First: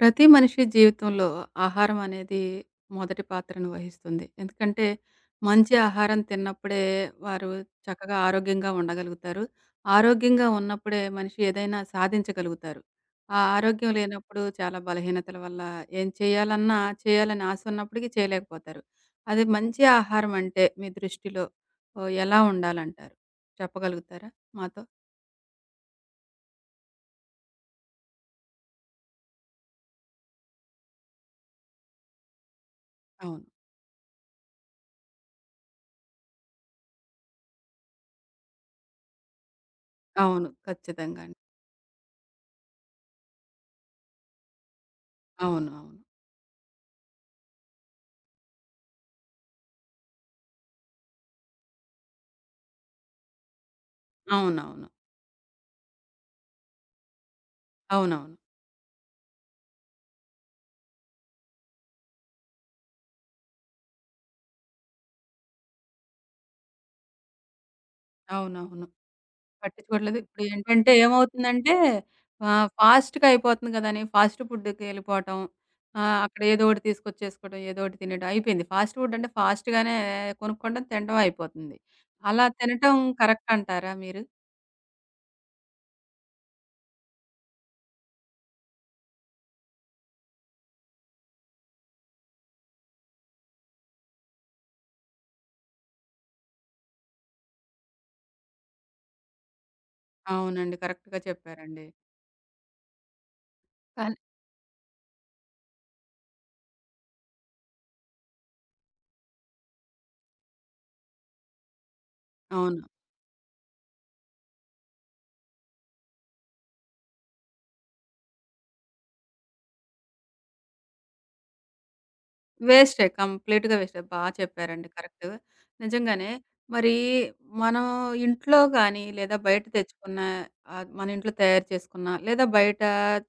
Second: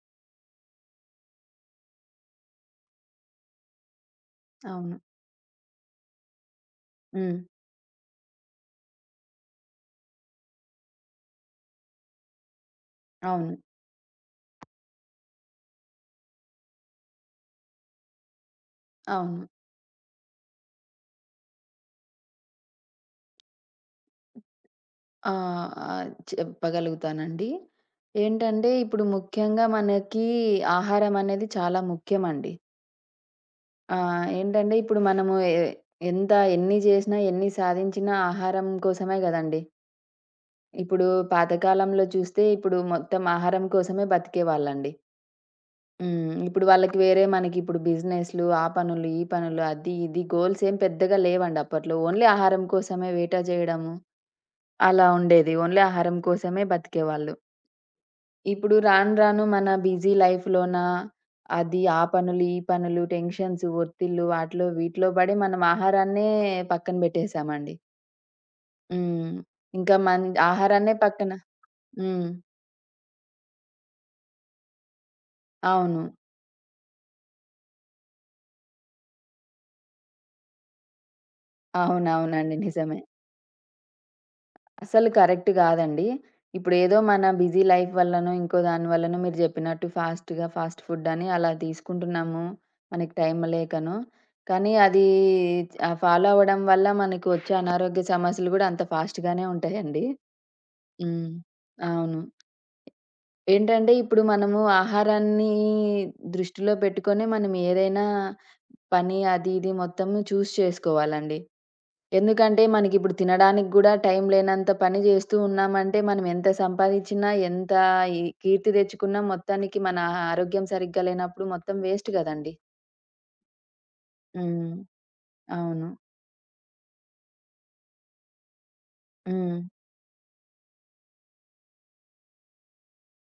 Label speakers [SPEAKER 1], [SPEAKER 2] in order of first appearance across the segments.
[SPEAKER 1] ప్రతి మనిషి జీవితంలో ఆహారం అనేది మొదటి పాత్రను వహిస్తుంది. ఎందుకంటే,
[SPEAKER 2] అవును.
[SPEAKER 1] మంచి ఆహారం తిన్నప్పుడే
[SPEAKER 2] హ్మ్.
[SPEAKER 1] వారు చక్కగా ఆరోగ్యంగా ఉండగలుగుతారు. ఆరోగ్యంగా ఉన్నప్పుడే మనిషి ఏదైనా సాధించగలుగుతారు. ఆ
[SPEAKER 2] అవును.
[SPEAKER 1] ఆరోగ్యం లేనప్పుడు చాలా బలహీనతల వల్ల ఏం చేయాలన్నా చేయాలని ఆశ ఉన్నప్పటికీ చేయలేకపోతారు. అదే
[SPEAKER 2] అవును.
[SPEAKER 1] మంచి ఆహారం అంటే మీ దృష్టిలో ఓహ్! ఎలా ఉండాలంటారు? చెప్పగలుగుతారా మాతో?
[SPEAKER 2] ఆహ్, ఆహ్, చెప్పగలుగుతానండి. ఏంటంటే ఇప్పుడు ముఖ్యంగా మనకి ఆహారం అనేది చాలా ముఖ్యమండి.
[SPEAKER 1] అవును.
[SPEAKER 2] ఏంటంటే ఇప్పుడు మనము ఎంత ఎన్ని చేసినా, ఎన్ని సాధించినా ఆహారం కోసమే గదండీ.
[SPEAKER 1] అవును.
[SPEAKER 2] ఇప్పుడు
[SPEAKER 1] ఖచ్చితంగా అండి.
[SPEAKER 2] పాతకాలంలో చూస్తే ఇప్పుడు మొత్తం ఆహారం కోసమే బతికేవాళ్ళండి.
[SPEAKER 1] అవును. అవును.
[SPEAKER 2] హ్మ్. ఇప్పుడు వాళ్ళకి వేరే మనకిప్పుడు బిజినెస్‌లు, ఆ పనులు, ఈ పనులు, అది ఇది గోల్స్ ఏం పెద్దగా లేవండి అప్పట్లో. ఓన్లీ ఆహారం కోసమే వేట జేయడము
[SPEAKER 1] అవునవును.
[SPEAKER 2] అలా ఉండేది. ఓన్లీ ఆహారం కోసమే బతికేవాళ్ళు.
[SPEAKER 1] అవునవును.
[SPEAKER 2] ఇప్పుడు రాను రాను మన బిజీ లైఫ్‌లోన అది ఆ పనులు, ఈ పనులు, టెన్షన్స్, ఒత్తిళ్ళు వాటిలో వీటిలో పడి మనం ఆహారాన్నే పక్కన పెట్టేసామండి.
[SPEAKER 1] అవునవును.
[SPEAKER 2] హ్మ్. ఇంకా
[SPEAKER 1] పట్టించుకోవట్లేదు.
[SPEAKER 2] మన్
[SPEAKER 1] ఇప్పుడేంటంటే
[SPEAKER 2] ఆహారాన్నే పక్కన
[SPEAKER 1] ఏమవుతుందంటే
[SPEAKER 2] హ్మ్.
[SPEAKER 1] ఫాస్ట్‌గా అయిపోతుంది గదని ఫాస్ట్ ఫుడ్‌కెళ్ళిపోవటం.
[SPEAKER 2] అవును.
[SPEAKER 1] అక్కడ ఏదో ఒకటి తీసుకొచ్చేసుకోవడం, ఏదో ఒకటి తినడం అయిపోయింది. ఫాస్ట్ ఫుడ్ అంటే ఫాస్ట్‌గానే కొనుక్కోవడం, తినడం అయిపోతుంది. అలా
[SPEAKER 2] అవునవునండి.
[SPEAKER 1] తినటం
[SPEAKER 2] నిజమే.
[SPEAKER 1] కరెక్ట్ అంటారా మీరు?
[SPEAKER 2] అసలు కరెక్ట్ గాదండి. ఇప్పుడేదో మన బిజీ లైఫ్ వల్లనో, ఇంకో దాని వల్లనో మీరు జెప్పినట్టు ఫాస్ట్‌గా ఫాస్ట్ ఫుడ్ అని అలా తీసుకుంటున్నాము. మనకి టైం లేకనో. కానీ అది ఫాలో అవ్వడం వల్ల మనకు వచ్చే అనారోగ్య సమస్యలు గూడా అంత ఫాస్ట్‌గానే ఉంటాయండి.
[SPEAKER 1] అవునండి. కరెక్ట్‌గా
[SPEAKER 2] హ్మ్.
[SPEAKER 1] చెప్పారండి.
[SPEAKER 2] అవును. ఏంటంటే
[SPEAKER 1] కానీ
[SPEAKER 2] ఇప్పుడు మనము ఆహారాన్ని దృష్టిలో పెట్టుకొనే మనం ఏదైనా పని అది ఇది మొత్తం చేసుకోవాలండి. ఎందుకంటే,
[SPEAKER 1] అవును.
[SPEAKER 2] మనకిప్పుడు తినడానికి గూడా టైం లేనంత పని జేస్తూ ఉన్నామంటే, మనం ఎంత సంపాదిచ్చినా, ఎంత ఈ కీర్తి తెచ్చుకున్నా, మొత్తానికి మన ఆరోగ్యం సరిగ్గా లేనప్పుడు మొత్తం వేస్ట్ గదండీ.
[SPEAKER 1] వేస్టే. కంప్లీట్‌గా వేస్టే. బా
[SPEAKER 2] హ్మ్.
[SPEAKER 1] చెప్పారండి. కరెక్ట్.
[SPEAKER 2] అవును.
[SPEAKER 1] నిజంగానే. మరి మనం ఇంట్లో గాని, లేదా
[SPEAKER 2] హ్మ్.
[SPEAKER 1] బయట తెచ్చుకున్న మన ఇంట్లో తయారు చేసుకున్న, లేదా బయట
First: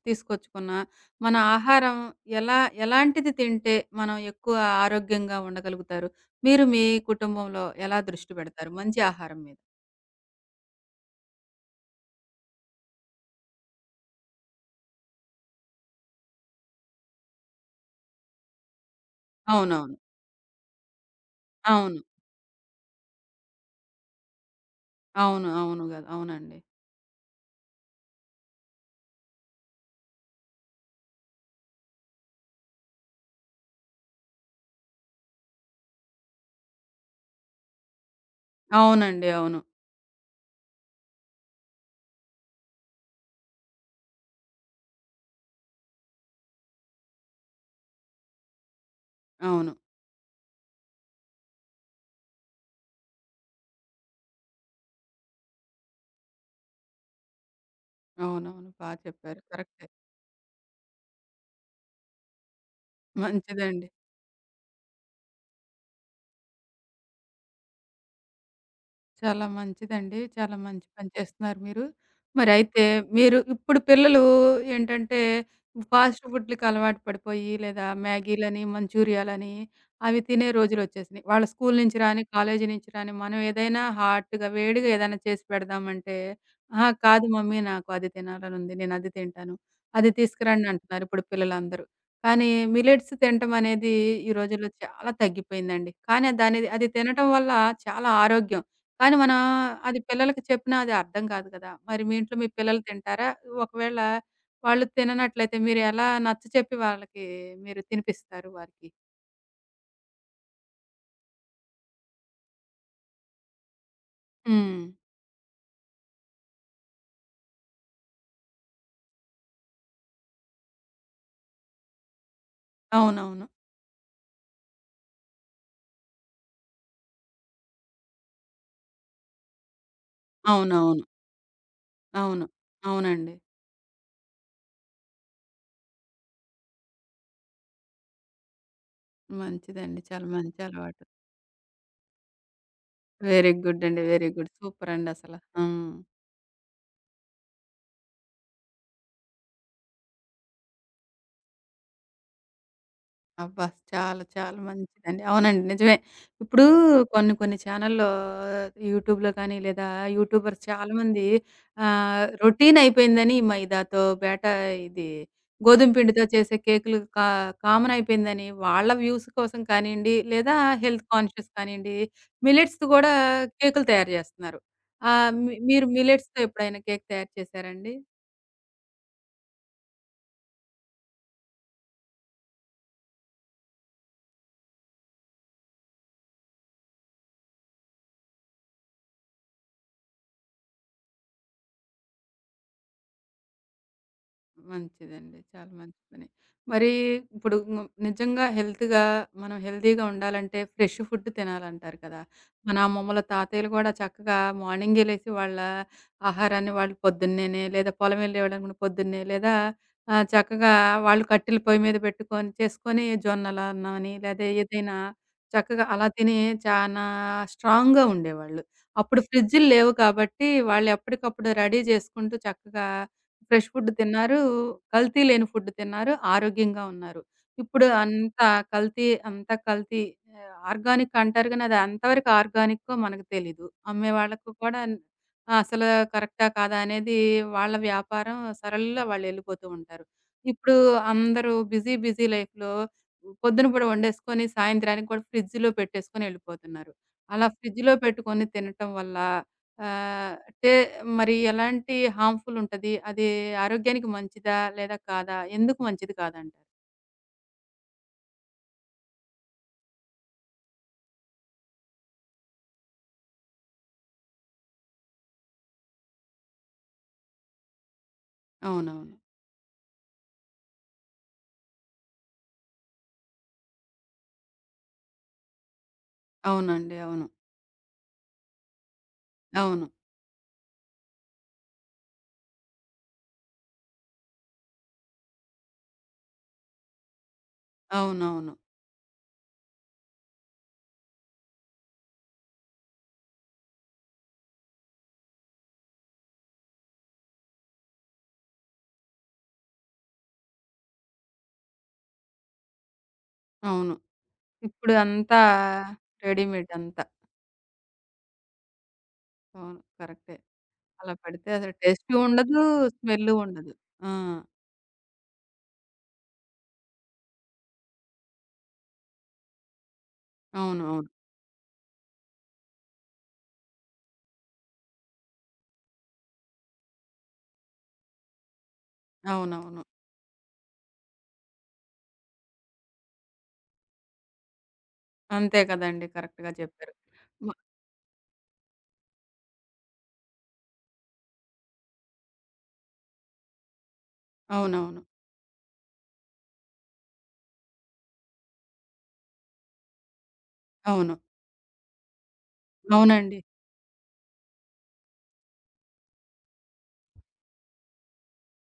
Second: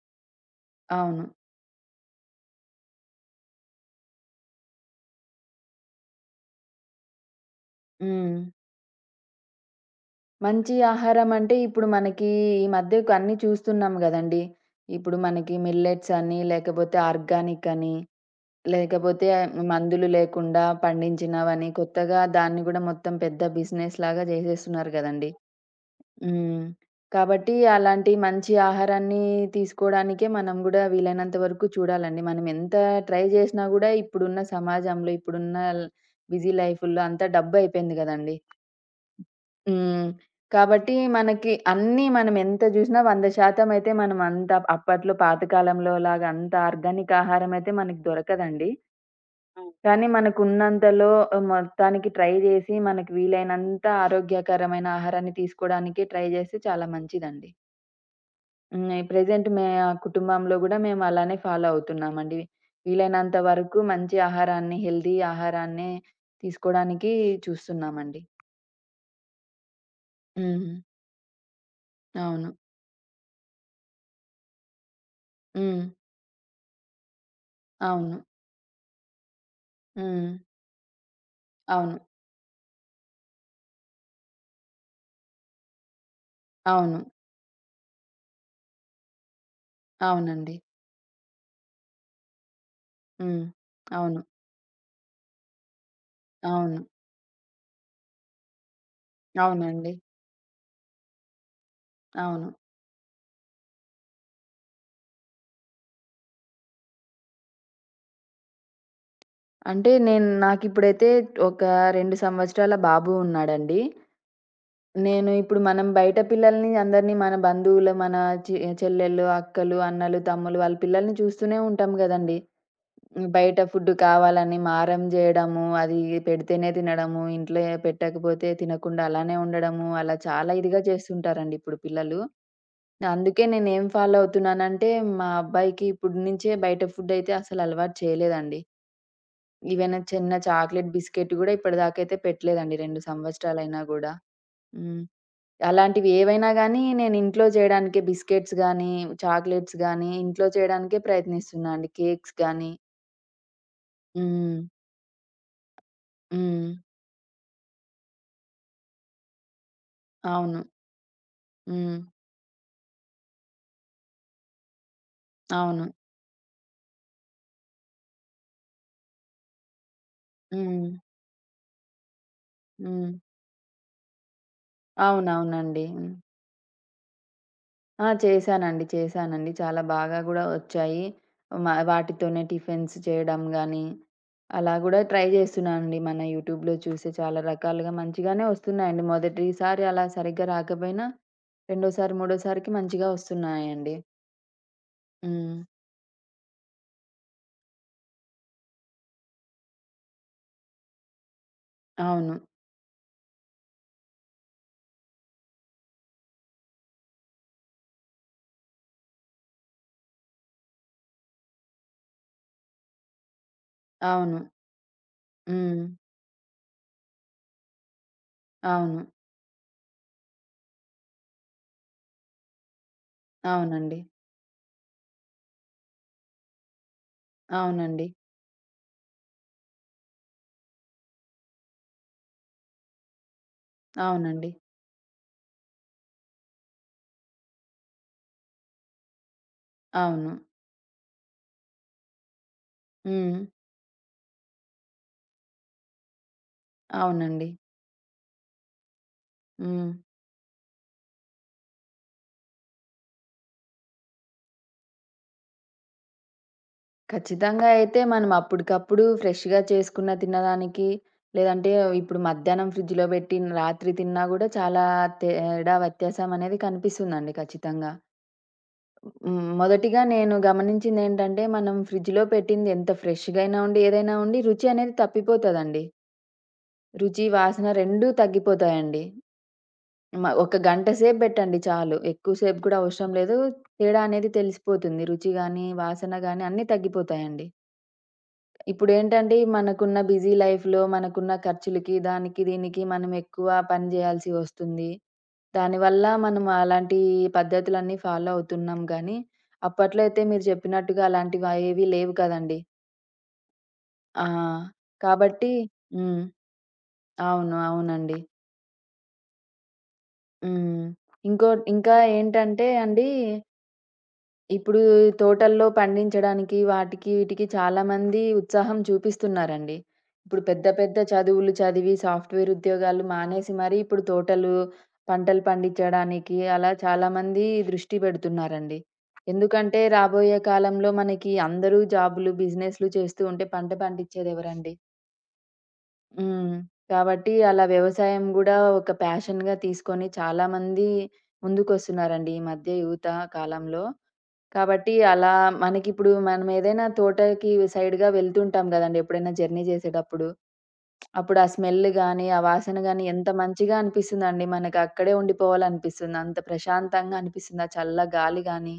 [SPEAKER 1] తీసుకొచ్చుకున్న,
[SPEAKER 2] అవును.
[SPEAKER 1] మన ఆహారం ఎలా ఎలాంటిది తింటే మనం ఎక్కువ ఆరోగ్యంగా ఉండగలుగుతారు? మీరు మీ కుటుంబంలో ఎలా దృష్టి
[SPEAKER 2] హ్మ్.
[SPEAKER 1] పెడతారు మంచి ఆహారం మీద?
[SPEAKER 2] మంచి ఆహారం అంటే, ఇప్పుడు మనకి ఈ మధ్య అన్నీ చూస్తున్నాం గదండీ. ఇప్పుడు మనకి మిల్లెట్స్ అని, లేకపోతే ఆర్గానిక్ అని, లేకపోతే
[SPEAKER 1] అవునవును.
[SPEAKER 2] మందులు లేకుండా పండించినవని,
[SPEAKER 1] అవును.
[SPEAKER 2] కొత్తగా దాన్ని గూడా మొత్తం పెద్ద బిజినెస్‌లాగా జేసేస్తున్నారు గదండీ.
[SPEAKER 1] అవును. అవును గదా! అవునండి.
[SPEAKER 2] హ్మ్. కాబట్టి అలాంటి మంచి ఆహారాన్ని తీసుకోవడానికే మనం గూడా వీలైనంత వరకు చూడాలండి. మనం ఎంత ట్రై జేసినా గూడా ఇప్పుడున్న సమాజంలో, ఇప్పుడున్న బిజీ లైఫ్‌ల్లో అంతా డబ్బయిపోయింది గదండీ!
[SPEAKER 1] అవునండి. అవును.
[SPEAKER 2] హ్మ్. కాబట్టి మనకి అన్నీ మనం ఎంత జూసినా 100% అయితే మనం అంత అప్పట్లో పాతకాలంలో లాగా అంత ఆర్గానిక్ ఆహారం అయితే మనకు దొరకదండి. అవును.
[SPEAKER 1] అవును.
[SPEAKER 2] కానీ మనకున్నంతలో మొత్తానికి ట్రై జేసి మనకు వీలైనంత ఆరోగ్యకరమైన ఆహారాన్ని తీసుకోవడానికే ట్రై జేస్తే చాలా మంచిదండి.
[SPEAKER 1] అవునవును.
[SPEAKER 2] హ్మ్.
[SPEAKER 1] బా చెప్పారు.
[SPEAKER 2] ప్రెజెంట్ మే
[SPEAKER 1] కరెక్టే.
[SPEAKER 2] కుటుంబంలో గూడా మేము అలానే ఫాలో అవుతున్నామండి. వీలైనంత వరకు
[SPEAKER 1] మంచిదండి.
[SPEAKER 2] మంచి ఆహారాన్ని, హెల్తీ ఆహారాన్నే తీసుకోడానికి చూస్తున్నామండి.
[SPEAKER 1] చాలా మంచిదండి. చాలా
[SPEAKER 2] హ్మ్.
[SPEAKER 1] మంచి పని చేస్తున్నారు మీరు.
[SPEAKER 2] అవును.
[SPEAKER 1] మరయితే మీరు ఇప్పుడు పిల్లలు ఏంటంటే
[SPEAKER 2] హ్మ్.
[SPEAKER 1] ఫాస్ట్ ఫుడ్‌లకి అలవాటు పడిపోయి లేదా
[SPEAKER 2] అవును.
[SPEAKER 1] మ్యాగీలని, మంచూరియాలని అవి
[SPEAKER 2] హ్మ్.
[SPEAKER 1] తినే రోజులొచ్చేసినాయి. వాళ్ళ స్కూలు నుంచి
[SPEAKER 2] అవును.
[SPEAKER 1] రాని, కాలేజీ నుంచి రాని మనం ఏదైనా హాట్‌గా వేడిగా ఏదైనా చేసి పెడదామంటే, "అహా!
[SPEAKER 2] అవును.
[SPEAKER 1] కాదు మమ్మీ నాకు అది తినాలనుంది. నేనది తింటాను. అది
[SPEAKER 2] అవునండి.
[SPEAKER 1] తీసుకురండి" అంటున్నారు ఇప్పుడు పిల్లలందరూ. కానీ మిల్లెట్స్
[SPEAKER 2] హ్మ్.
[SPEAKER 1] తినటం అనేది
[SPEAKER 2] అవును.
[SPEAKER 1] ఈ రోజుల్లో చాలా తగ్గిపోయిందండి. కానీ దానిది
[SPEAKER 2] అవును.
[SPEAKER 1] అది తినటం వల్ల చాలా ఆరోగ్యం. కానీ మన
[SPEAKER 2] అవునండి.
[SPEAKER 1] అది పిల్లలకి చెప్పినా అది అర్థం కాదు కదా! మరి మీ ఇంట్లో మీ
[SPEAKER 2] అవును.
[SPEAKER 1] పిల్లలు తింటారా? ఒకవేళ వాళ్ళు తిననట్లయితే మీరు ఎలా నచ్చచెప్పి వాళ్ళకి మీరు తినిపిస్తారు వారికి?
[SPEAKER 2] అంటే నేను నాకిప్పుడైతే ఒక 2 సంవత్సరాల బాబు ఉన్నాడండి.
[SPEAKER 1] హ్మ్.
[SPEAKER 2] నేను ఇప్పుడు మనం బయట పిల్లల్ని అందరిని మన బంధువులు, మన చె చెల్లెళ్ళు, అక్కలు, అన్నలు, తమ్ములు వాళ్ళ పిల్లల్ని చూస్తూనే ఉంటాం గదండీ! హ్మ్.
[SPEAKER 1] అవునవును.
[SPEAKER 2] బయట ఫుడ్ కావాలని మారం జేయడము, అది పెడితేనే తినడము, ఇంట్లో పెట్టకపోతే తినకుండా అలానే ఉండడము, అలా చాలా ఇదిగా
[SPEAKER 1] అవునవును.
[SPEAKER 2] చేస్తుంటారండి ఇప్పుడు పిల్లలు.
[SPEAKER 1] అవును. అవునండి.
[SPEAKER 2] అందుకే నేనేం ఫాలో అవుతున్నానంటే, మా అబ్బాయికి ఇప్పడు నుంచే బయట ఫుడ్ అయితే అసలు అలవాటు చేయలేదండి. ఈవెన్
[SPEAKER 1] మంచిదండి. చాలా
[SPEAKER 2] చిన్న
[SPEAKER 1] మంచి
[SPEAKER 2] చాక్లేట్
[SPEAKER 1] అలవాటు.
[SPEAKER 2] బిస్కెట్ గూడా ఇప్పటిదాకైతే పెట్టలేదండి 2
[SPEAKER 1] వెరీ
[SPEAKER 2] సంవత్సరాలైనా
[SPEAKER 1] గుడ్ అండి.
[SPEAKER 2] గూడా.
[SPEAKER 1] Very good. సూపర్
[SPEAKER 2] హ్మ్.
[SPEAKER 1] అండి అసల. హ్మ్.
[SPEAKER 2] అలాంటివి ఏవైనా గానీ, నేను ఇంట్లో చేయడానికే బిస్కెట్స్ గానీ, చాక్లెట్స్ గానీ, ఇంట్లో చేయడానికే ప్రయత్నిస్తున్నా అండి. కేక్స్ గానీ.
[SPEAKER 1] అబ్బా! చాలా చాలా
[SPEAKER 2] హ్మ్.
[SPEAKER 1] మంచిదండి. అవునండి. నిజమే. ఇప్పుడు
[SPEAKER 2] హ్మ్.
[SPEAKER 1] కొన్ని కొన్ని ఛానెల్‌లో యూట్యూబ్‌లో కానీ లేదా యూట్యూబర్స్
[SPEAKER 2] అవును.
[SPEAKER 1] చాలామంది
[SPEAKER 2] హ్మ్.
[SPEAKER 1] రొటీన్ అయిపోయిందని మైదాతో బేట ఇది
[SPEAKER 2] అవును.
[SPEAKER 1] గోధుమ పిండితో చేసే కేకులు కామన్ అయిపోయిందని వాళ్ళ వ్యూస్ కోసం కానియండి, లేదా
[SPEAKER 2] హ్మ్.
[SPEAKER 1] హెల్త్ కాన్షియస్ కానియండి, మిల్లెట్స్‌తో కూడా
[SPEAKER 2] హ్మ్.
[SPEAKER 1] కేకులు తయారు చేస్తున్నారు. ఆహ్, మీ
[SPEAKER 2] అవునవునండి.
[SPEAKER 1] మీరు
[SPEAKER 2] హ్మ్.
[SPEAKER 1] మిల్లెట్స్‌తో ఎప్పుడైనా కేక్ తయారు చేశారండి?
[SPEAKER 2] ఆ! చేశానండి. చేశానండి. చాలా బాగా గూడా ఒచ్చాయి. వాటితోనే టిఫిన్స్ చేయడం గానీ, అలా గూడా ట్రై జేస్తున్నా అండి. మన యూట్యూబ్‌లో చూసి చాలా రకాలుగా మంచిగానే ఒస్తున్నాయండి. మొదటిసారి అలా సరిగ్గా రాకపోయినా, రెండోసారి, మూడోసారికి మంచిగా ఒస్తున్నాయండి.
[SPEAKER 1] మంచిదండి.
[SPEAKER 2] హ్మ్.
[SPEAKER 1] చాలా మంచి పని. మరి ఇప్పుడు నిజంగా హెల్త్‌గా మనం హెల్తీగా ఉండాలంటే ఫ్రెష్ ఫుడ్ తినాలంటారు కదా!
[SPEAKER 2] అవును.
[SPEAKER 1] మన అమ్మమ్మల, తాతయ్యలు కూడా చక్కగా మార్నింగే లేసి వాళ్ళ ఆహారాన్ని వాళ్ళు పొద్దున్నేనే లేదా పొలం వెళ్ళేవాళ్ళని కూడా పొద్దున్నే లేదా చక్కగా వాళ్ళు కట్టెల పొయ్యి మీద పెట్టుకొని చేసుకొని జొన్నల అన్నమని
[SPEAKER 2] అవును.
[SPEAKER 1] లేదా ఏదైనా చక్కగా
[SPEAKER 2] హ్మ్.
[SPEAKER 1] అలా తిని చానా స్ట్రాంగ్‌గా ఉండేవాళ్ళు.
[SPEAKER 2] అవును.
[SPEAKER 1] అప్పుడు ఫ్రిడ్జులు లేవు కాబట్టి వాళ్ళు ఎప్పటికప్పుడు రెడీ చేసుకుంటూ చక్కగా ఫ్రెష్ ఫుడ్
[SPEAKER 2] అవునండి.
[SPEAKER 1] తిన్నారు. కల్తీ లేని ఫుడ్ తిన్నారు. ఆరోగ్యంగా ఉన్నారు. ఇప్పుడు
[SPEAKER 2] అవునండి.
[SPEAKER 1] అంతా కల్తీ అంతా కల్తీ ఆర్గానిక్ అంటారు గానీ, అది ఎంతవరకు ఆర్గానిక్కో మనకు తెలీదు. అమ్మే వాళ్ళకు
[SPEAKER 2] అవునండి.
[SPEAKER 1] కూడా అసలు కరెక్టా? కాదా? అనేది వాళ్ళ వ్యాపారం సరళిలో వాళ్ళెళ్ళిపోతూ ఉంటారు.
[SPEAKER 2] అవును.
[SPEAKER 1] ఇప్పుడు అందరూ బిజీ, బిజీ లైఫ్‌లో
[SPEAKER 2] హ్మ్.
[SPEAKER 1] పొద్దున పూట వండేసుకొని సాయంత్రానికి కూడా ఫ్రిడ్జ్‌లో పెట్టేసుకొని ఎళ్ళిపోతున్నారు. అలా
[SPEAKER 2] అవునండి.
[SPEAKER 1] ఫ్రిడ్జ్‌లో పెట్టుకొని తినటం వల్ల
[SPEAKER 2] హ్మ్.
[SPEAKER 1] అంటే మరి ఎలాంటి హార్మ్‌ఫుల్ ఉంటది? అది ఆరోగ్యానికి మంచిదా? లేదా కాదా? ఎందుకు మంచిది కాదంటారు?
[SPEAKER 2] ఖచ్చితంగా అయితే మనం అప్పటికప్పుడు ఫ్రెష్‌గా చేసుకున్న తినడానికి లేదంటే ఇప్పుడు మధ్యాహ్నం ఫ్రిడ్జ్‌లో పెట్టి రాత్రి తిన్నా గూడా చాలా తేడా వ్యత్యాసం అనేది కనిపిస్తుందండి ఖచ్చితంగా.
[SPEAKER 1] అవునవును.
[SPEAKER 2] హ్మ్. మొదటిగా నేను గమనించిందేంటంటే మనం ఫ్రిడ్జ్‌లో పెట్టింది ఎంత ఫ్రెష్‌గా అయినా ఉండి, ఏదైనా ఉండి రుచి అనేది తప్పిపోతదండి.
[SPEAKER 1] అవునండి. అవును.
[SPEAKER 2] రుచి, వాసన 2 తగ్గిపోతాయండి.
[SPEAKER 1] అవును.
[SPEAKER 2] ఒక గంట సేపు పెట్టండి చాలు. ఎక్కువ సేపు కూడా అవసరం లేదు. తేడా అనేది తెలిసిపోతుంది. రుచి గాని, వాసన గాని అన్నీ తగ్గిపోతాయండి.
[SPEAKER 1] అవునవును.
[SPEAKER 2] ఇప్పుడేంటంటే మనకున్న బిజీ లైఫ్‌లో మనకున్న ఖర్చులకి, దానికి, దీనికి మనం ఎక్కువ పని జేయాల్సి వస్తుంది. దానివల్ల మనం అలాంటి పద్ధతులన్నీ ఫాలో అవుతున్నాం గానీ, అప్పట్లో అయితే మీరు చెప్పినట్టుగా అలాంటివేవి లేవు కదండీ!
[SPEAKER 1] అవును.
[SPEAKER 2] ఆ!
[SPEAKER 1] ఇప్పుడు అంతా
[SPEAKER 2] కాబట్టి హ్మ్.
[SPEAKER 1] రెడీమేడ్ అంతా.
[SPEAKER 2] అవును. అవునండి.
[SPEAKER 1] అవును. కరెక్టే.
[SPEAKER 2] హ్మ్.
[SPEAKER 1] అలా పెడితే అసలు
[SPEAKER 2] ఇంకా
[SPEAKER 1] టేస్టు ఉండదు.
[SPEAKER 2] ఏంటంటే అండి
[SPEAKER 1] స్మెల్లు ఉండదు. ఆ!
[SPEAKER 2] ఇప్పుడు తోటల్లో పండించడానికి వాటికి, వీటికి చాలామంది ఉత్సాహం చూపిస్తున్నారండి. ఇప్పుడు పెద్ద,
[SPEAKER 1] అవును.
[SPEAKER 2] పెద్ద
[SPEAKER 1] అవును.
[SPEAKER 2] చదువులు చదివి సాఫ్ట్‌వేర్ ఉద్యోగాలు మానేసి మరీ ఇప్పుడు తోటలు, పంటలు పండించడానికి అలా చాలామంది దృష్టి పెడుతున్నారండి. ఎందుకంటే
[SPEAKER 1] అవునవును.
[SPEAKER 2] రాబోయే కాలంలో మనకి అందరూ జాబులు, బిజినెస్‌లు చేస్తూ ఉంటే పంట పండించేదెవరండి?
[SPEAKER 1] అంతే కదండీ! కరెక్ట్‌గా
[SPEAKER 2] హ్మ్.
[SPEAKER 1] చెప్పారు.
[SPEAKER 2] కాబట్టి
[SPEAKER 1] మ
[SPEAKER 2] అలా వ్యవసాయం గూడా ఒక ప్యాషన్‌గా తీసుకొని చాలామంది ముందుకొస్తున్నారండి ఈ మధ్య యువత కాలంలో. కాబట్టి
[SPEAKER 1] అవునవును.
[SPEAKER 2] అలా మనకిప్పుడు మనం ఏదైనా తోటకి సైడ్‌గా వెళ్తుంటాం గదండీ! ఎప్పుడైనా జర్నీ జేసేటప్పుడు.
[SPEAKER 1] అవును.
[SPEAKER 2] అప్పుడు ఆ స్మెల్ గాని, ఆ వాసన గాని ఎంత
[SPEAKER 1] అవునండి.
[SPEAKER 2] మంచిగా అనిపిస్తుందండి. మనకు అక్కడే ఉండిపోవాలనిపిస్తుంది. అంత ప్రశాంతంగా అనిపిస్తుంది. ఆ చల్ల గాలి గాని.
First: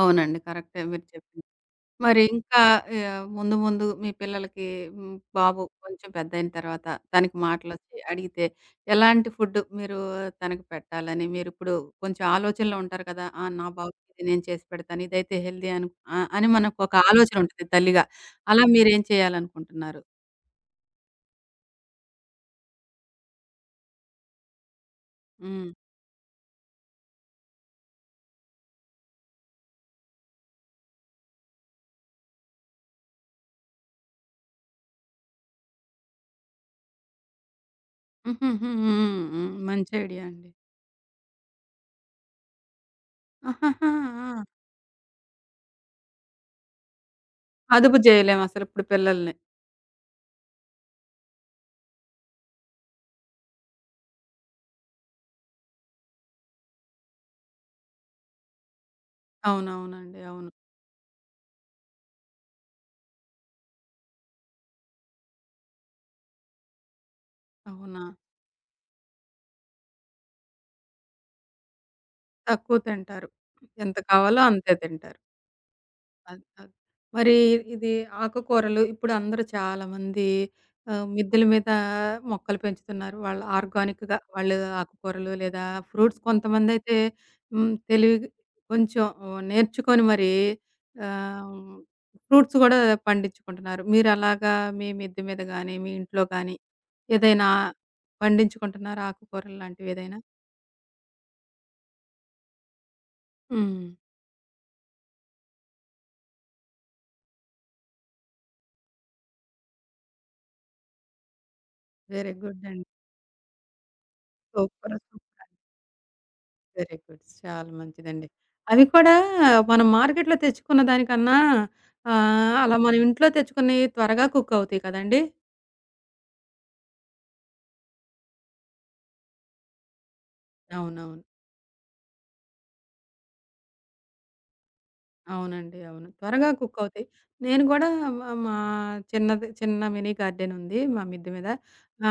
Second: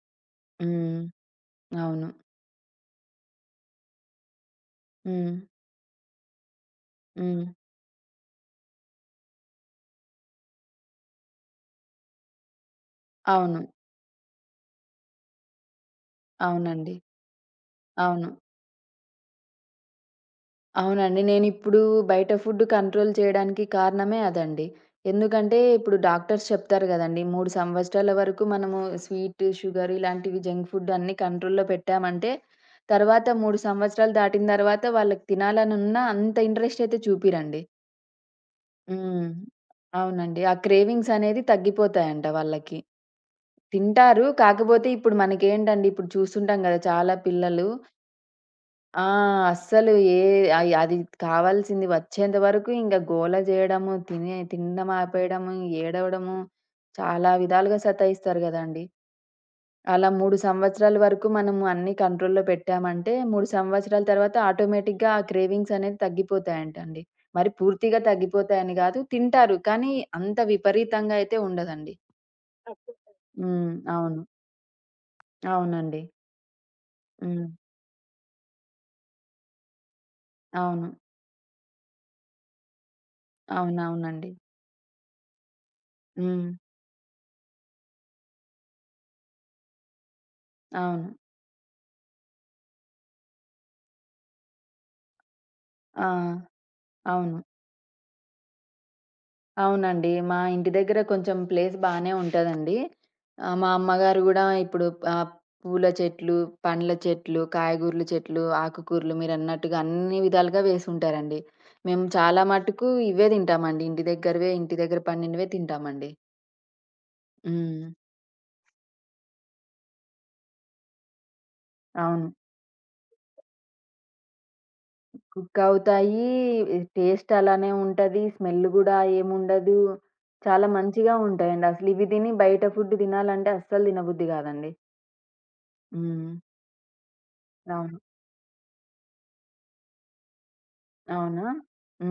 [SPEAKER 1] అవునండి. కరెక్టే
[SPEAKER 2] హ్మ్.
[SPEAKER 1] మీరు చెప్పింది.
[SPEAKER 2] అవును.
[SPEAKER 1] మరి ఇంకా ముందు ముందు మీ పిల్లలకి
[SPEAKER 2] హ్మ్.
[SPEAKER 1] బాబు కొంచెం పెద్దయిన తర్వాత తనకి
[SPEAKER 2] హ్మ్.
[SPEAKER 1] మాటలొచ్చి అడిగితే, ఎలాంటి ఫుడ్ మీరు తనకు పెట్టాలని మీరిప్పుడు కొంచెం ఆలోచనలో ఉంటారు కదా! ఆ!
[SPEAKER 2] అవును.
[SPEAKER 1] నా బాబుకి ఇది నేను చేసి పెడతాను. ఇదైతే హెల్తీ అను అని మనకొక
[SPEAKER 2] అవునండి.
[SPEAKER 1] ఆలోచన ఉంటది తల్లిగా.
[SPEAKER 2] అవును.
[SPEAKER 1] అలా మీరేం చేయాలనుకుంటున్నారు?
[SPEAKER 2] అవునండి. నేనిప్పుడు బయట ఫుడ్ కంట్రోల్ చేయడానికి కారణమే అదండి. ఎందుకంటే
[SPEAKER 1] హ్మ్.
[SPEAKER 2] ఇప్పుడు డాక్టర్స్ చెప్తారు గదండీ! 3 సంవత్సరాల వరకు మనము స్వీట్, షుగర్ ఇలాంటివి జంక్ ఫుడ్ అన్నీ కంట్రోల్‌లో పెట్టామంటే, తర్వాత 3 సంవత్సరాలు దాటిన తర్వాత వాళ్ళకి తినాలనున్న అంత ఇంట్రెస్ట్ అయితే చూపిరండి.
[SPEAKER 1] హ్మ్. హ్మ్.
[SPEAKER 2] హ్మ్.
[SPEAKER 1] హ్మ్. మంచి ఐడియా
[SPEAKER 2] అవునండి.
[SPEAKER 1] అండి.
[SPEAKER 2] ఆ క్రేవింగ్స్ అనేది తగ్గిపోతాయంట వాళ్ళకి.
[SPEAKER 1] ఆహాహా!
[SPEAKER 2] తింటారు.
[SPEAKER 1] ఆ!
[SPEAKER 2] కాకపోతే ఇప్పుడు మనకేంటండి ఇప్పుడు చూస్తుంటాం గదా! చాలా పిల్లలు
[SPEAKER 1] అదుపు జేయలేం అసలిప్పుడు
[SPEAKER 2] ఆ!
[SPEAKER 1] పిల్లల్ని.
[SPEAKER 2] అస్సలు ఏ అయి అది కావాల్సింది వచ్చేంత వరకు ఇంక గోల జేయడము, తినడం ఆపేయడము, ఏడవడము, చాలా విధాలుగా సతాయిస్తారు గదండీ! అలా
[SPEAKER 1] అవునవునండి.
[SPEAKER 2] 3
[SPEAKER 1] అవును.
[SPEAKER 2] సంవత్సరాల వరకు మనము అన్నీ కంట్రోల్‌లో పెట్టామంటే, 3 సంవత్సరాల తర్వాత ఆటోమేటిక్‌గా ఆ క్రేవింగ్స్ అనేది తగ్గిపోతాయంటండి. మరి పూర్తిగా
[SPEAKER 1] అవునా!
[SPEAKER 2] తగ్గిపోతాయని గాదు. తింటారు. కానీ అంత విపరీతంగా అయితే ఉండదండి.
[SPEAKER 1] తక్కువ
[SPEAKER 2] తక్కువ.
[SPEAKER 1] తింటారు.
[SPEAKER 2] హ్మ్.
[SPEAKER 1] ఎంత
[SPEAKER 2] అవును.
[SPEAKER 1] కావాలో అంతే తింటారు.
[SPEAKER 2] అవునండి.
[SPEAKER 1] అది కాదు. మరి
[SPEAKER 2] హ్మ్.
[SPEAKER 1] ఇది ఆకుకూరలు ఇప్పుడు అందరూ చాలామంది
[SPEAKER 2] అవును.
[SPEAKER 1] మిద్దెల మీద మొక్కలు పెంచుతున్నారు. వాళ్ళు ఆర్గానిక్‌గా
[SPEAKER 2] అవునవునండి.
[SPEAKER 1] వాళ్ళు ఆకుకూరలు లేదా ఫ్రూట్స్
[SPEAKER 2] హ్మ్.
[SPEAKER 1] కొంతమందైతే హ్మ్. తెలివి కొంచెం నేర్చుకొని మరి
[SPEAKER 2] అవును.
[SPEAKER 1] ఆహ్, ఫ్రూట్స్ గూడా పండించుకుంటున్నారు. మీరలాగా మీ మిద్దె మీద గాని, మీ
[SPEAKER 2] ఆ!
[SPEAKER 1] ఇంట్లో గాని
[SPEAKER 2] అవును.
[SPEAKER 1] ఏదైనా పండించుకుంటున్నారా ఆకుకూరలు లాంటివి
[SPEAKER 2] అవునండి.
[SPEAKER 1] ఏదైనా?
[SPEAKER 2] మా ఇంటి దగ్గర కొంచెం ప్లేస్ బానే ఉంటదండి. మా
[SPEAKER 1] హ్మ్.
[SPEAKER 2] అమ్మగారు గూడా ఇప్పుడు ఆహ్, పూల చెట్లు, పండ్ల చెట్లు, కాయగూరల చెట్లు, ఆకుకూరలు మీరన్నట్టుగా అన్ని విధాలుగా వేసుంటారండి. మేము
[SPEAKER 1] వెరీ
[SPEAKER 2] చాలా
[SPEAKER 1] గుడ్ అండి.
[SPEAKER 2] మటుకు ఇవే తింటామండి. ఇంటి దగ్గరవే, ఇంటి
[SPEAKER 1] సూపర్.
[SPEAKER 2] దగ్గర పండినవే తింటామండి.
[SPEAKER 1] Very good. చాలా
[SPEAKER 2] హ్మ్.
[SPEAKER 1] మంచిదండి. అవి కూడా మనం మార్కెట్‌లో తెచ్చుకున్న దానికన్నా
[SPEAKER 2] అవును.
[SPEAKER 1] అలా మనం ఇంట్లో తెచ్చుకున్నయి త్వరగా కుక్ అవుతాయి కదండీ!
[SPEAKER 2] కుక్ అవుతాయి. టేస్ట్ అలానే ఉంటది. స్మెల్ గూడా ఏముండదు. చాలా మంచిగా
[SPEAKER 1] అవునవును.
[SPEAKER 2] ఉంటాయండి. అసలు ఇవి తిని బయట ఫుడ్ తినాలంటే అస్సలు తినబుద్ధి గాదండి.
[SPEAKER 1] అవునండి. అవును.
[SPEAKER 2] హ్మ్.
[SPEAKER 1] త్వరగా కుక్ అవుతాయి. నేను గూడా
[SPEAKER 2] అవును.
[SPEAKER 1] మా మా చిన్న మినీ గార్డెన్ ఉంది మా మిద్దె
[SPEAKER 2] అవునా?
[SPEAKER 1] మీద.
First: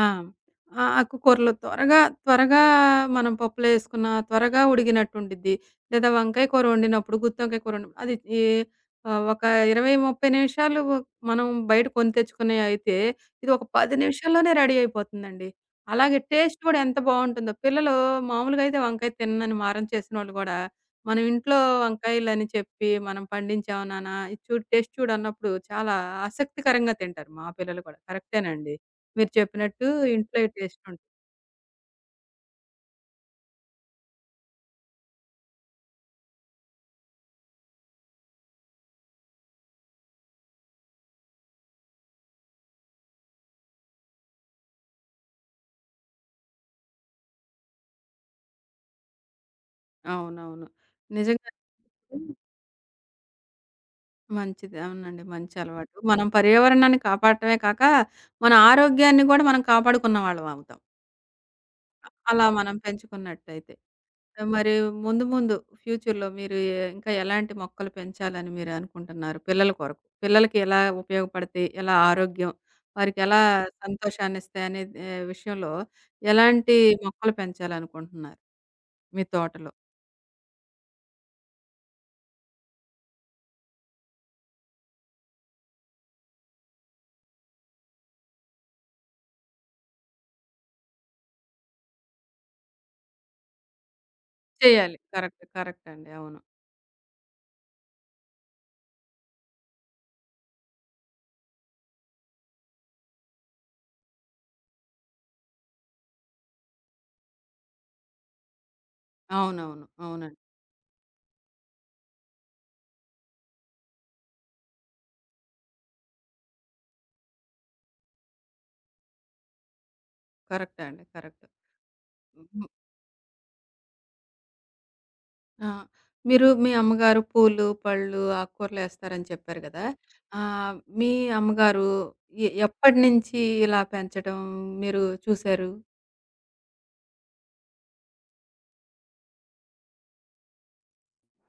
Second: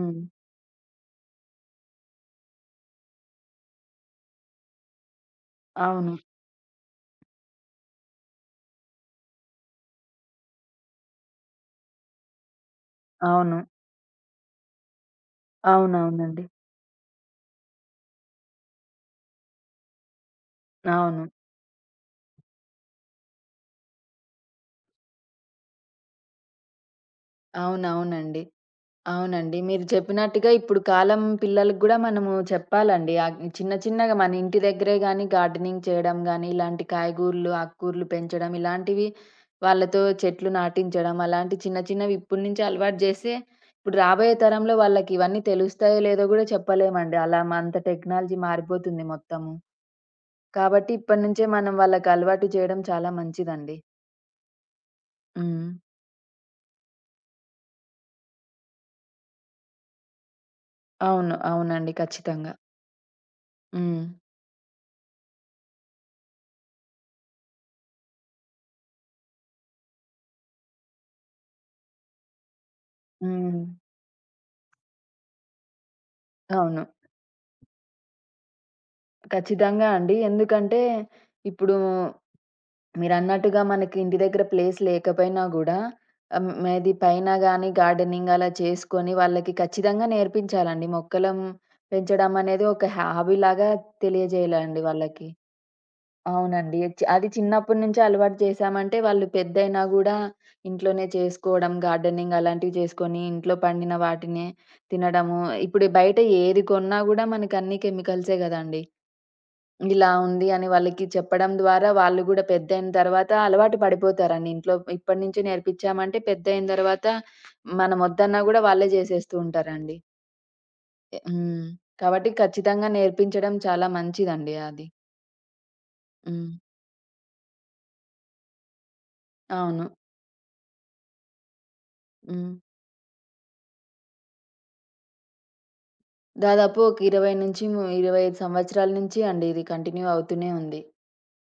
[SPEAKER 1] ఆ! ఆ ఆకుకూరలు త్వరగా త్వరగా మనం పప్పులో యేసుకున్న త్వరగా ఉడిగినట్టు ఉండిద్ది. లేదా
[SPEAKER 2] అవును.
[SPEAKER 1] వంకాయ కూర వండినప్పుడు, గుత్తి వంకాయ కూర వండినప్పుడు అది ఈ ఒక 20, 30 నిమిషాలు మనం బయట కొని తెచ్చుకునేయి అయితే, ఇది
[SPEAKER 2] అవును.
[SPEAKER 1] ఒక 10 నిమిషాల్లోనే రెడీ అయిపోతుందండి. అలాగే
[SPEAKER 2] అవునవునండి.
[SPEAKER 1] టేస్ట్ గూడా ఎంత బావుంటుందో. పిల్లలు మామూలుగా అయితే వంకాయ తిననని మారం చేసినోళ్ళు గూడా మనం
[SPEAKER 2] అవును.
[SPEAKER 1] ఇంట్లో వంకాయలని చెప్పి, మనం "పండించాము నాన్న, ఇది చూడు టేస్ట్ చూడు" అన్నప్పుడు చాలా ఆసక్తికరంగా తింటారు మా పిల్లలు కూడా.
[SPEAKER 2] అవునవునండి.
[SPEAKER 1] కరెక్టేనండి. మీరు
[SPEAKER 2] అవునండి. మీరు
[SPEAKER 1] చెప్పినట్టు ఇంట్లో ఈ
[SPEAKER 2] చెప్పినట్టుగా ఇప్పుడు
[SPEAKER 1] టేస్ట్ ఉంటుంది.
[SPEAKER 2] కాలం పిల్లలకి గూడా మనము చెప్పాలండి. చిన్న చిన్నగా మన ఇంటి దగ్గరే గానీ గార్డెనింగ్ చేయడం గానీ, ఇలాంటి కాయగూరలు, ఆకుకూరలు పెంచడం ఇలాంటివి వాళ్ళతో చెట్లు నాటించడం, అలాంటి చిన్న చిన్నవి ఇప్పటి నుంచి అలవాటు జేస్తే, ఇప్పుడు రాబోయే తరంలో వాళ్ళకి ఇవన్నీ తెలుస్తాయో లేదో గూడా చెప్పలేమండి. అలా అంత టెక్నాలజీ మారిపోతుంది మొత్తము.
[SPEAKER 1] అవునవును.
[SPEAKER 2] కాబట్టి ఇప్పటినుంచే
[SPEAKER 1] నిజంగా
[SPEAKER 2] మనం వాళ్ళకలవాటు చేయడం చాలా మంచిదండి.
[SPEAKER 1] మంచిది. అవునండి. మంచి
[SPEAKER 2] హ్మ్.
[SPEAKER 1] అలవాటు. మనం పర్యావరణాన్ని కాపాడటమే కాక, మన ఆరోగ్యాన్ని గూడా మనం కాపాడుకున్న వాళ్ళమవుతాం.
[SPEAKER 2] అవును. అవునండి.
[SPEAKER 1] అలా
[SPEAKER 2] ఖచ్చితంగా.
[SPEAKER 1] మనం పెంచుకున్నట్టయితే.
[SPEAKER 2] హ్మ్.
[SPEAKER 1] మరి ముందు ముందు ఫ్యూచర్‌లో మీరు ఇంకా ఎలాంటి మొక్కలు పెంచాలని మీరు అనుకుంటున్నారు పిల్లల కొరకు? పిల్లలకి ఎలా ఉపయోగపడతాయి? ఎలా ఆరోగ్యం, వారికెలా
[SPEAKER 2] హ్మ్.
[SPEAKER 1] సంతోషాన్నిస్తాయనే విషయంలో ఎలాంటి
[SPEAKER 2] అవును.
[SPEAKER 1] మొక్కలు పెంచాలనుకుంటున్నారు మీ తోటలో?
[SPEAKER 2] ఖచ్చితంగా అండి. ఎందుకంటే ఇప్పుడు మీరన్నట్టుగా మనకి ఇంటి దగ్గర ప్లేస్ లేకపోయినా గూడా మేబీ పైన గాని గార్డెనింగ్ అలా చేసుకొని వాళ్ళకి ఖచ్చితంగా నేర్పించాలండి. పెంచడం అనేది ఒక హాబీలాగా తెలియజేయాలండి
[SPEAKER 1] చేయాలి.
[SPEAKER 2] వాళ్ళకి.
[SPEAKER 1] కరెక్ట్. కరెక్ట్ అండి. అవును.
[SPEAKER 2] అవునండి. అది చిన్నప్పటి నుంచే అలవాటు చేశామంటే వాళ్ళు పెద్దయినా గూడా ఇంట్లోనే చేసుకోవడం, గార్డెనింగ్ అలాంటివి చేసుకొని ఇంట్లో పండిన వాటినే తినడము. ఇప్పుడు బయట ఏది కొన్నా గూడా మనకన్నీ కెమికల్సే గదండీ!
[SPEAKER 1] అవునవును.
[SPEAKER 2] ఇలా
[SPEAKER 1] అవునండి.
[SPEAKER 2] ఉంది అని వాళ్ళకి చెప్పడం ద్వారా వాళ్ళు గూడా పెద్దయిన తర్వాత అలవాటు పడిపోతారండి. ఇంట్లో ఇప్పటి నుంచే నేర్పిచ్చామంటే పెద్దయిన తర్వాత మనం వద్దన్నా గూడా వాళ్ళే జేసేస్తూ ఉంటారండి.
[SPEAKER 1] కరెక్టే అండి. కరెక్ట్.
[SPEAKER 2] హ్మ్. కాబట్టి ఖచ్చితంగా నేర్పించడం చాలా మంచిదండి అది.
[SPEAKER 1] ఆ! మీరు
[SPEAKER 2] హ్మ్.
[SPEAKER 1] మీ అమ్మగారు పూలు, పళ్ళు, ఆకుకూరలేస్తారని చెప్పారు గదా!
[SPEAKER 2] అవును.
[SPEAKER 1] మీ అమ్మగారు
[SPEAKER 2] హ్మ్.
[SPEAKER 1] ఎప్పటినుంచి ఇలా పెంచడం మీరు చూసారు?
[SPEAKER 2] దాదాపు ఒక 20-25 సంవత్సరాల నుంచి అండి ఇది కంటిన్యూ అవుతూనే ఉంది.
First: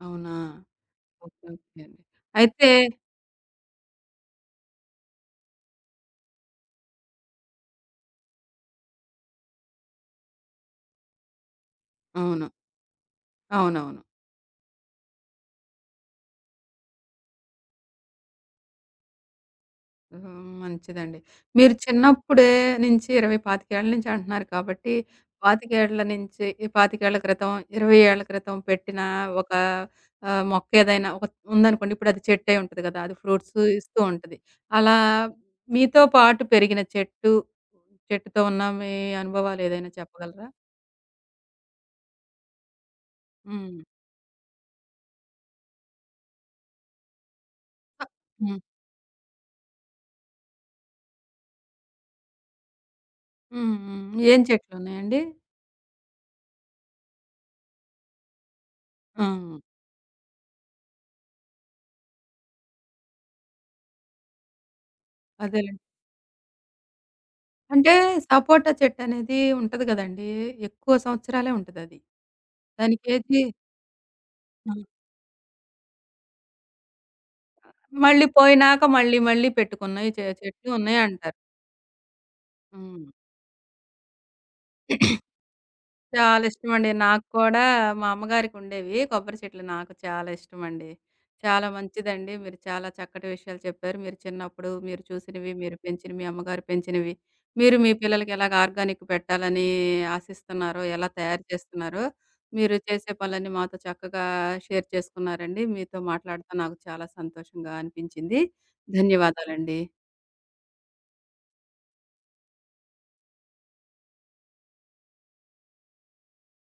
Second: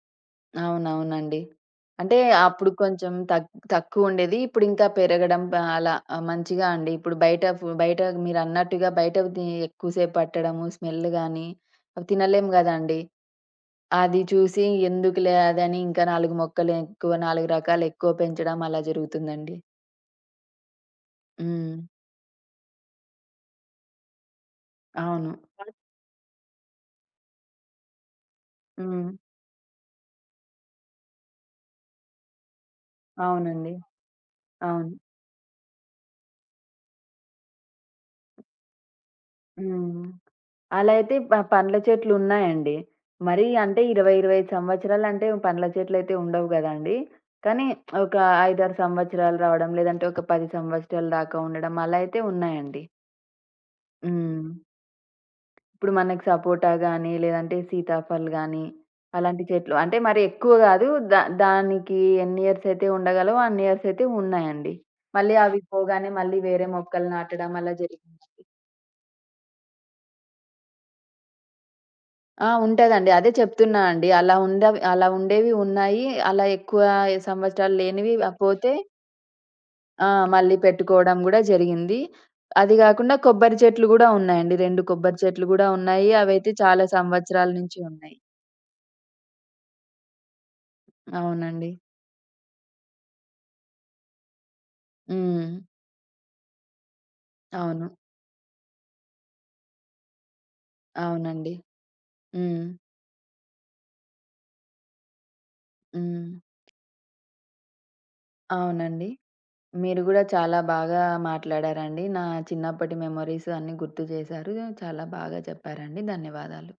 [SPEAKER 1] అవునా!
[SPEAKER 2] అవునవునండి.
[SPEAKER 1] ఓకే. ఓకే అండి.
[SPEAKER 2] అంటే
[SPEAKER 1] అయితే
[SPEAKER 2] అప్పుడు కొంచెం తక్కువుండేది. ఇప్పుడింకా పెరగడం అలా మంచిగా అండి. ఇప్పుడు బయట బయట మీరన్నట్టుగా బయటవి తి ఎక్కువసేపు పట్టడము, స్మెల్ గానీ అవి
[SPEAKER 1] అవును.
[SPEAKER 2] తినలేము గదండీ.
[SPEAKER 1] అవునవును.
[SPEAKER 2] అది చూసి ఎందుకులే అదని ఇంకా 4 మొక్కలెక్కువ 4 రకాలెక్కువ పెంచడం అలా జరుగుతుందండి.
[SPEAKER 1] ఆహా! మంచిదండి. మీరు
[SPEAKER 2] హ్మ్.
[SPEAKER 1] చిన్నప్పుడే నుంచి 20, 25 ఏళ్ల నుంచి అంటున్నారు కాబట్టి,
[SPEAKER 2] అవును.
[SPEAKER 1] 25 ఏళ్ల నుంచి ఈ 25 ఏళ్ల క్రితం, 20 ఏళ్ల క్రితం పెట్టిన
[SPEAKER 2] హ్మ్.
[SPEAKER 1] ఒక మొక్క ఏదైనా ఒక ఉందనుకోండి. ఇప్పుడు అది చెట్టై ఉంటది కదా! అది ఫ్రూట్స్
[SPEAKER 2] అవునండి.
[SPEAKER 1] ఇస్తూ ఉంటది.
[SPEAKER 2] అవును.
[SPEAKER 1] అలా మీతో పాటు పెరిగిన చెట్టు, చెట్టుతో ఉన్న మీ అనుభవాలు ఏదైనా
[SPEAKER 2] హ్మ్.
[SPEAKER 1] చెప్పగలరా?
[SPEAKER 2] అలా అయితే పండ్ల చెట్లున్నాయండి. మరీ
[SPEAKER 1] హ్మ్.
[SPEAKER 2] అంటే 20, 25 సంవత్సరాలంటే పండ్ల చెట్లయితే ఉండవు గదండీ! కానీ ఒక
[SPEAKER 1] హ్మ్.
[SPEAKER 2] 5, 6 సంవత్సరాలు రావడం, లేదంటే ఒక 10 సంవత్సరాల దాకా ఉండడం అలా అయితే ఉన్నాయండి.
[SPEAKER 1] హ్మ్. హ్మ్. ఏం
[SPEAKER 2] హ్మ్.
[SPEAKER 1] చెట్లున్నాయండి?
[SPEAKER 2] ఇప్పుడు మనకి సపోటా గానీ, లేదంటే సీతాఫల్ గానీ,
[SPEAKER 1] ఆ!
[SPEAKER 2] అలాంటి చెట్లు అంటే మరి ఎక్కువ గాదు. దానికి ఎన్ని ఇయర్స్ అయితే ఉండగలవో అన్ని ఇయర్స్ అయితే ఉన్నాయండి. మళ్ళీ అవి
[SPEAKER 1] అదేలే.
[SPEAKER 2] పోగానే మళ్ళీ వేరే మొక్కలు నాటడం అలా
[SPEAKER 1] అంటే
[SPEAKER 2] జరిగిందండి.
[SPEAKER 1] సపోటా చెట్టనేది ఉంటది గదండీ! ఎక్కువ సంవత్సరాలే ఉంటదది.
[SPEAKER 2] ఆ!
[SPEAKER 1] దాని
[SPEAKER 2] ఉంటదండి. అదే
[SPEAKER 1] కేజీ
[SPEAKER 2] చెప్తున్నా అండి.
[SPEAKER 1] ఆ!
[SPEAKER 2] అలా ఉండేవి ఉన్నాయి. అలా ఎక్కువ సంవత్సరాలు లేనివి
[SPEAKER 1] మళ్ళీ
[SPEAKER 2] పోతే
[SPEAKER 1] పోయినాక మళ్ళీ మళ్ళీ
[SPEAKER 2] ఆ!
[SPEAKER 1] పెట్టుకున్నయి
[SPEAKER 2] మళ్ళీ
[SPEAKER 1] చెట్లు
[SPEAKER 2] పెట్టుకోవడం
[SPEAKER 1] ఉన్నయంటారు.
[SPEAKER 2] గూడా జరిగింది. అది
[SPEAKER 1] హ్మ్.
[SPEAKER 2] గాకుండా కొబ్బరి చెట్లు గూడా ఉన్నాయండి. 2 కొబ్బరి చెట్లు గూడా ఉన్నాయి.
[SPEAKER 1] చాలా
[SPEAKER 2] అవైతే చాలా
[SPEAKER 1] ఇష్టమండి. నాకు
[SPEAKER 2] సంవత్సరాల
[SPEAKER 1] కూడా
[SPEAKER 2] నుంచి
[SPEAKER 1] మా
[SPEAKER 2] ఉన్నాయి.
[SPEAKER 1] అమ్మగారికుండేవి కొబ్బరి చెట్లు. నాకు చాలా ఇష్టమండి. చాలా
[SPEAKER 2] అవునండి.
[SPEAKER 1] మంచిదండి. మీరు చాలా చక్కటి విషయాలు చెప్పారు. మీరు చిన్నప్పుడు మీరు
[SPEAKER 2] హ్మ్.
[SPEAKER 1] చూసినవి, మీరు పెంచినవి, మీ అమ్మగారు పెంచినవి, మీరు
[SPEAKER 2] అవును.
[SPEAKER 1] మీ పిల్లలకి ఎలాగ ఆర్గానిక్ పెట్టాలని ఆశిస్తున్నారో, ఎలా తయారు
[SPEAKER 2] అవునండి.
[SPEAKER 1] చేస్తున్నారో,
[SPEAKER 2] హ్మ్.
[SPEAKER 1] మీరు చేసే పనులన్నీ మాతో చక్కగా షేర్ చేసుకున్నారండి. మీతో
[SPEAKER 2] హ్మ్.
[SPEAKER 1] మాట్లాడతా నాకు చాలా సంతోషంగా అనిపించింది.
[SPEAKER 2] అవునండి.
[SPEAKER 1] ధన్యవాదాలండి.
[SPEAKER 2] మీరు గూడా చాలా బాగా మాట్లాడారండి. నా చిన్నప్పటి మెమోరీస్ అన్నీ గుర్తు చేశారు. చాలా బాగా చెప్పారండి. ధన్యవాదాలు.